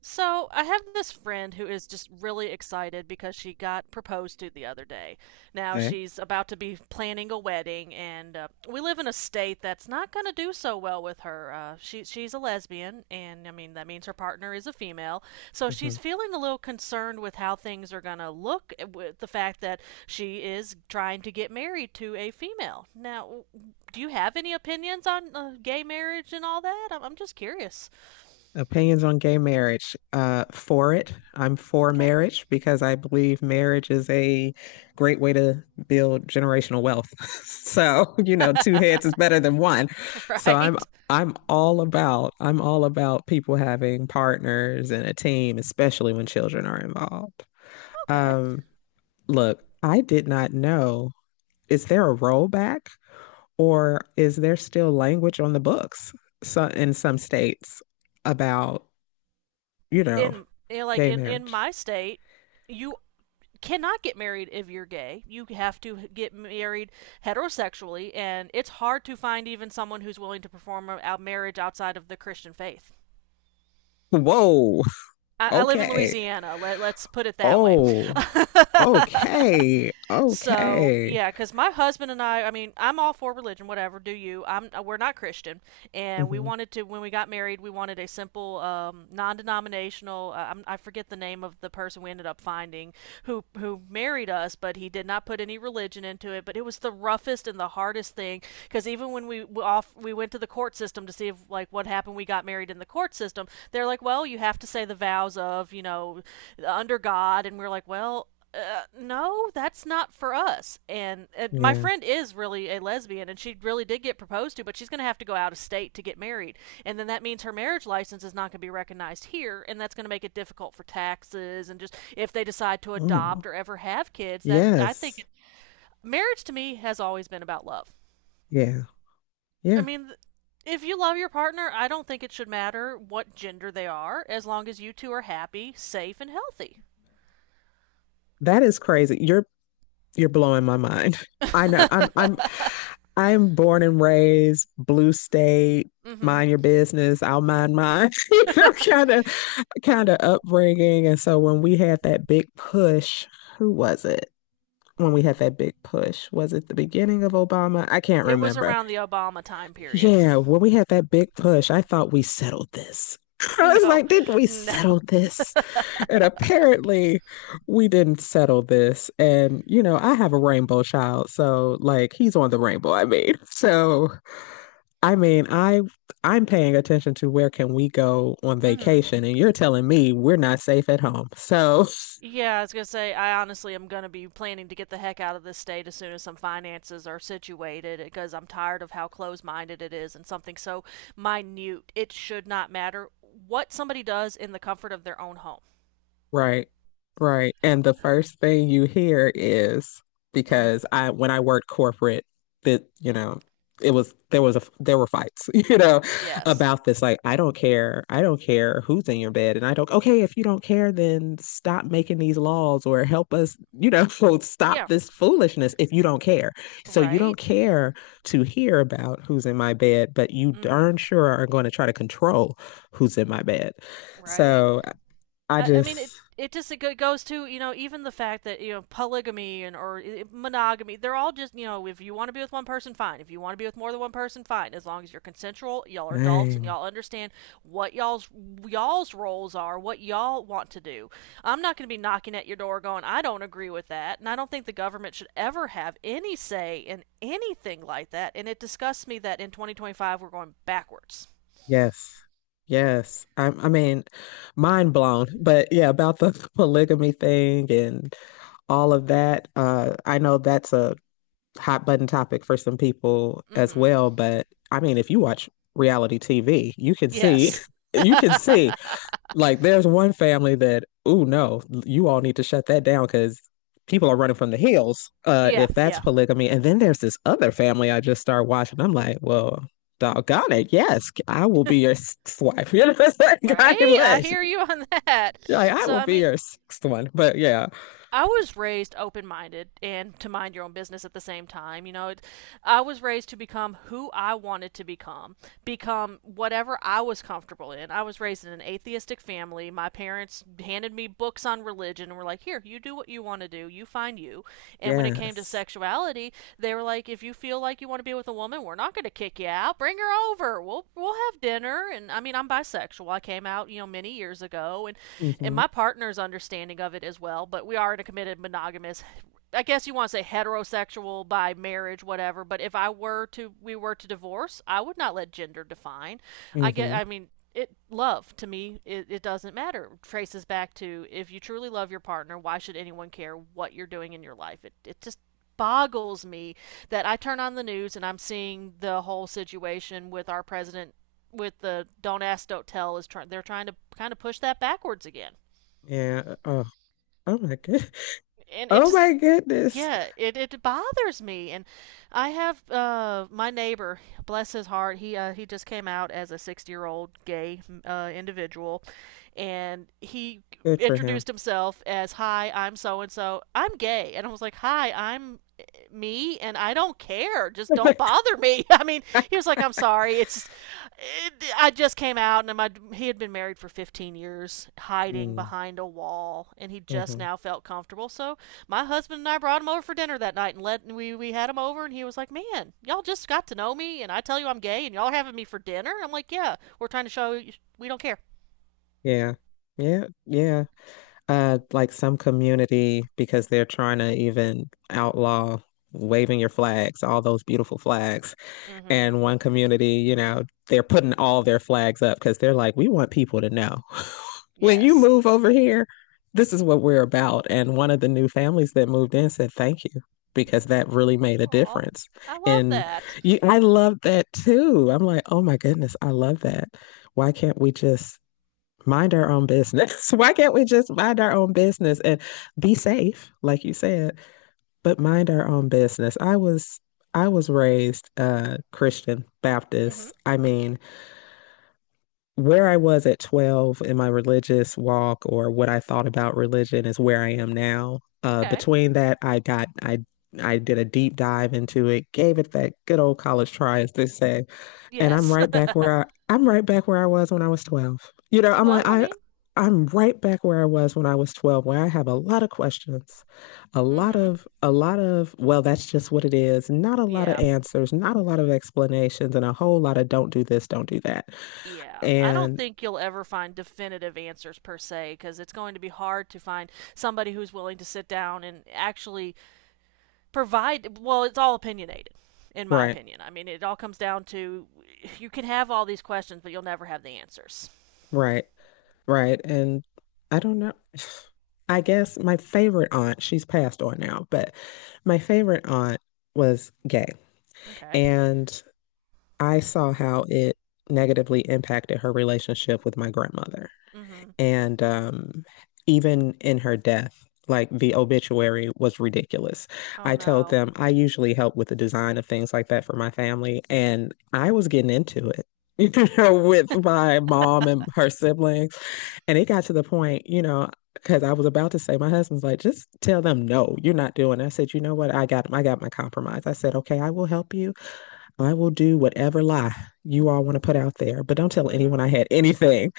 So, I have this friend who is just really excited because she got proposed to the other day. Now, Okay. she's about to be planning a wedding, and we live in a state that's not going to do so well with her. She's a lesbian, and I mean, that means her partner is a female. So, she's Mhm. feeling a little concerned with how things are going to look with the fact that she is trying to get married to a female. Now, do you have any opinions on gay marriage and all that? I'm just curious. Opinions on gay marriage. For it. I'm for Okay. marriage because I believe marriage is a great way to build generational wealth. So, you know, two heads is better than one. So I'm Right? I'm all about people having partners and a team, especially when children are involved. Okay. Um, Look, I did not know. Is there a rollback? Or is there still language on the books so, in some states about, you know, In you know, like gay in marriage? my state, you cannot get married if you're gay. You have to get married heterosexually, and it's hard to find even someone who's willing to perform a marriage outside of the Christian faith. Whoa. I live in Okay. Louisiana. Let's put it that way. Oh, okay. So Okay. yeah, because my husband and I mean, I'm all for religion, whatever. Do you? I'm. We're not Christian, and we Hmm. wanted to when we got married, we wanted a simple, non-denominational. I forget the name of the person we ended up finding who married us, but he did not put any religion into it. But it was the roughest and the hardest thing because even when we off we went to the court system to see if like what happened. We got married in the court system. They're like, well, you have to say the vows of, you know, under God, and we're like, well, no, that's not for us. And my Yeah. friend is really a lesbian, and she really did get proposed to, but she's going to have to go out of state to get married. And then that means her marriage license is not going to be recognized here, and that's going to make it difficult for taxes and just if they decide to Mm. adopt or ever have kids. That I think Yes. it, Marriage to me has always been about love. Yeah. I Yeah. mean, if you love your partner, I don't think it should matter what gender they are, as long as you two are happy, safe, and healthy. That is crazy. You're blowing my mind. I know. I'm born and raised blue state. Hmm. Mind your business. I'll mind mine. Kind of upbringing. And so when we had that big push, who was it? When we had that big push, was it the beginning of Obama? I can't It was remember. around the Obama time period. Yeah, when we had that big push, I thought we settled this. I was No, like, did we no. settle this? And apparently, we didn't settle this. And, you know, I have a rainbow child. So, like, he's on the rainbow, I mean. So, I I'm paying attention to where can we go on Mm-hmm. vacation, and you're telling me we're not safe at home. So, Yeah, I was gonna say I honestly am gonna be planning to get the heck out of this state as soon as some finances are situated because I'm tired of how close-minded it is and something so minute. It should not matter what somebody does in the comfort of their own home. right. Right. And the first thing you hear is Mm, because I when I worked corporate, that you know it was there was a there were fights, you know, yes. about this. Like, I don't care. I don't care who's in your bed, and I don't. Okay, if you don't care, then stop making these laws or help us, you know, stop Yeah. this foolishness if you don't care. So you don't Right. care to hear about who's in my bed, but you Mm-hmm. darn sure are going to try to control who's in my bed. Right. So I I mean, it just it just it goes to, you know, even the fact that, you know, polygamy and or monogamy, they're all just, you know, if you want to be with one person, fine. If you want to be with more than one person, fine, as long as you're consensual, y'all are adults and Dang. y'all understand what y'all's roles are, what y'all want to do. I'm not going to be knocking at your door going, I don't agree with that, and I don't think the government should ever have any say in anything like that. And it disgusts me that in 2025 we're going backwards. Yes. Yes, I mean, mind blown. But yeah, about the polygamy thing and all of that, I know that's a hot button topic for some people as Mhm. well. But I mean, if you watch reality TV, you can Yes. you can see. Like, there's one family that, oh no, you all need to shut that down because people are running from the hills, Yeah, if that's yeah. polygamy. And then there's this other family I just started watching. I'm like, well, doggone it, yes, I will be your sixth wife. You know what I'm saying? God Right? I bless. hear you on that. Like, I So, will I be mean, your sixth one. But yeah, I was raised open minded and to mind your own business at the same time. You know, I was raised to become who I wanted to become, whatever I was comfortable in. I was raised in an atheistic family. My parents handed me books on religion and were like, here, you do what you want to do, you find you. And when it came to yes. sexuality, they were like, if you feel like you want to be with a woman, we're not going to kick you out. Bring her over. We'll have dinner. And I mean, I'm bisexual. I came out, you know, many years ago, and Mm-hmm. my partner's understanding of it as well. But we are in a committed monogamous, I guess you want to say, heterosexual by marriage, whatever. But if we were to divorce, I would not let gender define. I get. Mm-hmm. I mean, it love to me. It doesn't matter. It traces back to if you truly love your partner, why should anyone care what you're doing in your life? It just boggles me that I turn on the news and I'm seeing the whole situation with our president, with the don't ask don't tell. Is trying They're trying to kind of push that backwards again, Yeah. Oh. Oh my good. and it Oh just— my goodness. Yeah, it bothers me. And I have my neighbor, bless his heart, he just came out as a 60-year-old gay individual, and he Good for him. introduced himself as, "Hi, I'm so and so. I'm gay." And I was like, "Hi, I'm me, and I don't care. Just don't bother me." I mean, he was like, "I'm sorry. I just came out." and my He had been married for 15 years, hiding Mm, behind a wall, and he just mhm. now felt comfortable. So, my husband and I brought him over for dinner that night, and we had him over, and he was like, "Man, y'all just got to know me and I tell you I'm gay and y'all are having me for dinner." I'm like, "Yeah, we're trying to show you we don't care." Yeah. Yeah. Yeah. Like some community because they're trying to even outlaw waving your flags, all those beautiful flags. mm Mhm. And one community, you know, they're putting all their flags up because they're like, we want people to know when you Yes. move over here, this is what we're about. And one of the new families that moved in said, thank you because that really made a Aw. difference. I love And that. you, I love that too. I'm like, oh my goodness, I love that. Why can't we just mind our own business? Why can't we just mind our own business and be safe, like you said? But mind our own business. I was raised Christian Mm Mhm. Baptist. I mean, where I was at 12 in my religious walk or what I thought about religion is where I am now. Okay. Between that, I got I did a deep dive into it, gave it that good old college try, as they say. And Yes. I'm right back where I was when I was 12. You know, Well, I mean, I'm right back where I was when I was 12, where I have a lot of questions, mm mhm. A lot of well, that's just what it is, not a lot of Yeah. answers, not a lot of explanations, and a whole lot of don't do this, don't do that. Yeah. I don't And think you'll ever find definitive answers per se because it's going to be hard to find somebody who's willing to sit down and actually provide— well, it's all opinionated, in my right, opinion. I mean, it all comes down to, you can have all these questions but you'll never have the answers. right, right. And I don't know. I guess my favorite aunt, she's passed on now, but my favorite aunt was gay. Okay. And I saw how it negatively impacted her relationship with my grandmother. Mhm. And even in her death, like the obituary was ridiculous. Oh I told no. them I usually help with the design of things like that for my family, and I was getting into it. You know, with my mom and her siblings. And it got to the point, you know, because I was about to say, my husband's like, just tell them no, you're not doing. It." I said, you know what? I got my compromise. I said, okay, I will help you. I will do whatever lie you all want to put out there, but don't tell anyone Mhm. I had anything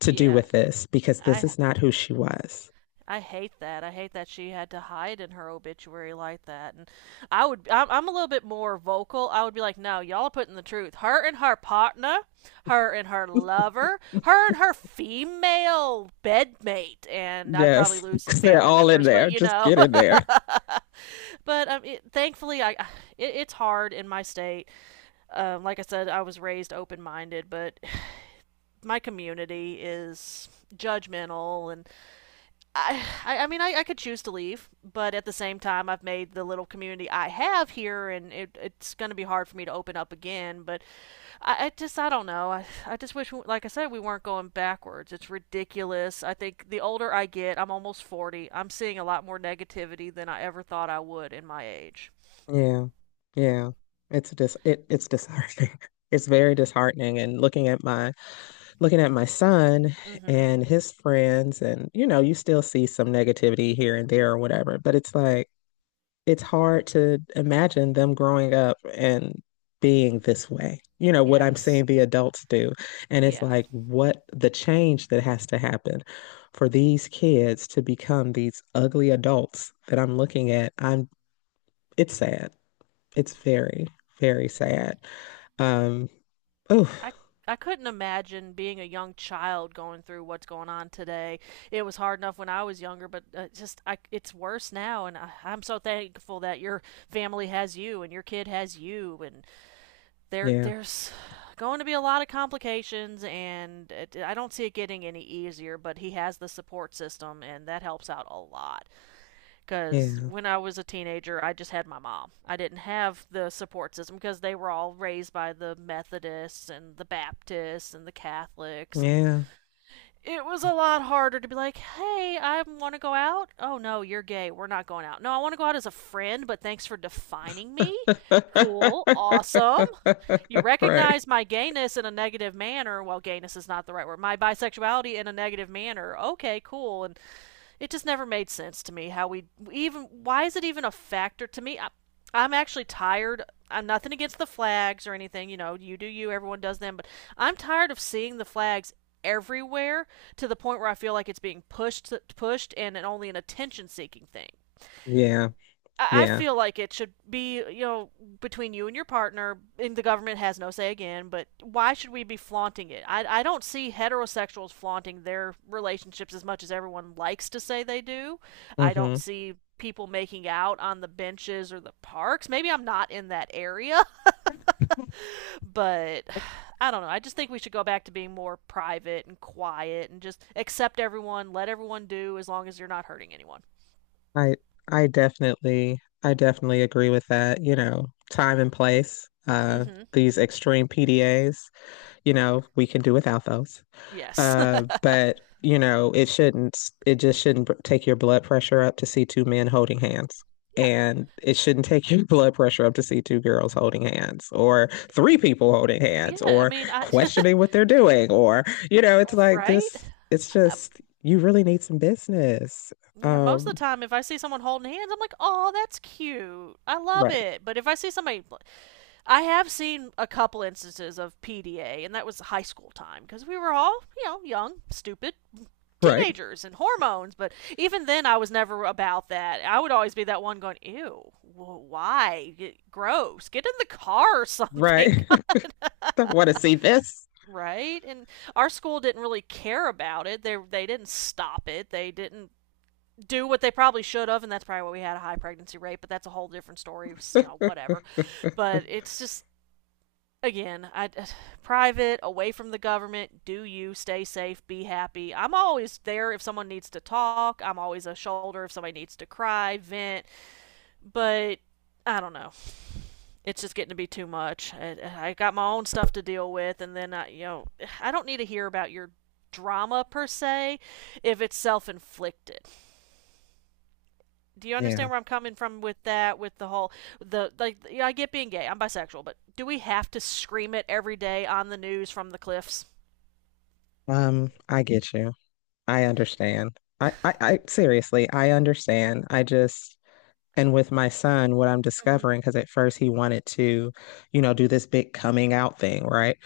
to do Yeah. with this because this i is not who she was. i hate that. I hate that she had to hide in her obituary like that. And I'm a little bit more vocal. I would be like, no, y'all are putting the truth, her and her partner, her and her lover, her and her female bedmate. And I'd probably Yes, lose some they're family all in members, but there. you Just know. get in there. But thankfully, I— it's hard in my state. Like I said, I was raised open minded, but my community is judgmental, and I— I mean I could choose to leave, but at the same time, I've made the little community I have here, and it's going to be hard for me to open up again. But I just— I don't know. I just wish like I said, we weren't going backwards. It's ridiculous. I think the older I get, I'm almost 40. I'm seeing a lot more negativity than I ever thought I would in my age. Yeah, yeah. It's disheartening. It's very disheartening. And looking at my son Mm-hmm. and his friends, and you know, you still see some negativity here and there or whatever, but it's like it's hard to imagine them growing up and being this way. You know, what I'm Yes. seeing the adults do. And it's Yeah. like what the change that has to happen for these kids to become these ugly adults that I'm looking at. I'm it's sad. It's very, very sad. Um, oh, I I couldn't imagine being a young child going through what's going on today. It was hard enough when I was younger, but just I it's worse now, and I'm so thankful that your family has you and your kid has you, and there yeah, there's going to be a lot of complications, and I don't see it getting any easier, but he has the support system and that helps out a lot. Because yeah, when I was a teenager, I just had my mom. I didn't have the support system because they were all raised by the Methodists and the Baptists and the Catholics. And yeah. it was a lot harder to be like, hey, I want to go out. Oh, no, you're gay. We're not going out. No, I want to go out as a friend, but thanks for defining me. Cool. Awesome. You Right. recognize my gayness in a negative manner. Well, gayness is not the right word. My bisexuality in a negative manner. Okay, cool. And it just never made sense to me how we— even why is it even a factor to me? I'm actually tired. I'm— nothing against the flags or anything, you know, you do you, everyone does them, but I'm tired of seeing the flags everywhere to the point where I feel like it's being pushed and only an attention seeking thing. Yeah, I yeah. feel like it should be, you know, between you and your partner, and the government has no say again, but why should we be flaunting it? I don't see heterosexuals flaunting their relationships as much as everyone likes to say they do. I don't Hmm. see people making out on the benches or the parks. Maybe I'm not in that area, but I don't know. I just think we should go back to being more private and quiet and just accept everyone, let everyone do as long as you're not hurting anyone. I I definitely agree with that. You know, time and place. Mm hmm. These extreme PDAs. You know, we can do without those. Yes. But you know, it shouldn't. It just shouldn't take your blood pressure up to see two men holding hands. Yeah. And it shouldn't take your blood pressure up to see two girls holding hands or three people holding hands Yeah. I or mean, I— questioning what they're doing. Or, you know, it's like Right? this, it's Um, just, you really need some business. yeah, most of Um, the time, if I see someone holding hands, I'm like, oh, that's cute. I love right. it. But if I see somebody— I have seen a couple instances of PDA, and that was high school time because we were all, you know, young, stupid Right. teenagers and hormones. But even then, I was never about that. I would always be that one going, ew, why? Get— gross. Get in the car or something. Right. I want to see this. Right? And our school didn't really care about it. They didn't stop it, they didn't do what they probably should have, and that's probably why we had a high pregnancy rate. But that's a whole different story. You know, whatever. But it's just, again, I— private, away from the government. Do you stay safe? Be happy. I'm always there if someone needs to talk. I'm always a shoulder if somebody needs to cry, vent. But I don't know. It's just getting to be too much. I got my own stuff to deal with, and then you know, I don't need to hear about your drama per se if it's self-inflicted. Do you Yeah. understand where I'm coming from with that? With the whole, you know, I get being gay. I'm bisexual, but do we have to scream it every day on the news from the cliffs? I get you. I understand. I seriously, I understand. I just. And with my son, what I'm Mm-hmm. discovering, because at first he wanted to, you know, do this big coming out thing, right?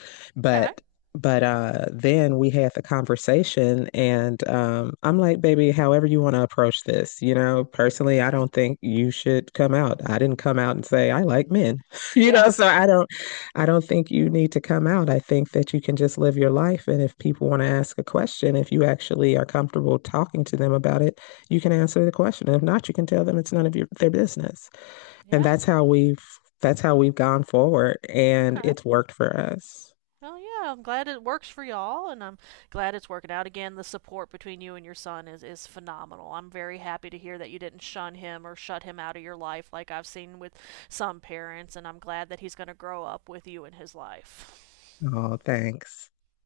Okay. But then we had the conversation, and I'm like, baby, however you want to approach this, you know, personally, I Okay. don't think you should come out. I didn't come out and say I like men. You Yeah. know, so I don't think you need to come out. I think that you can just live your life, and if people want to ask a question, if you actually are comfortable talking to them about it, you can answer the question. If not, you can tell them it's none of your, their business. And Yeah. That's how we've gone forward, and Okay. it's worked for us. Well, yeah. I'm glad it works for y'all, and I'm glad it's working out. Again, the support between you and your son is phenomenal. I'm very happy to hear that you didn't shun him or shut him out of your life like I've seen with some parents, and I'm glad that he's going to grow up with you in his life. Oh, thanks.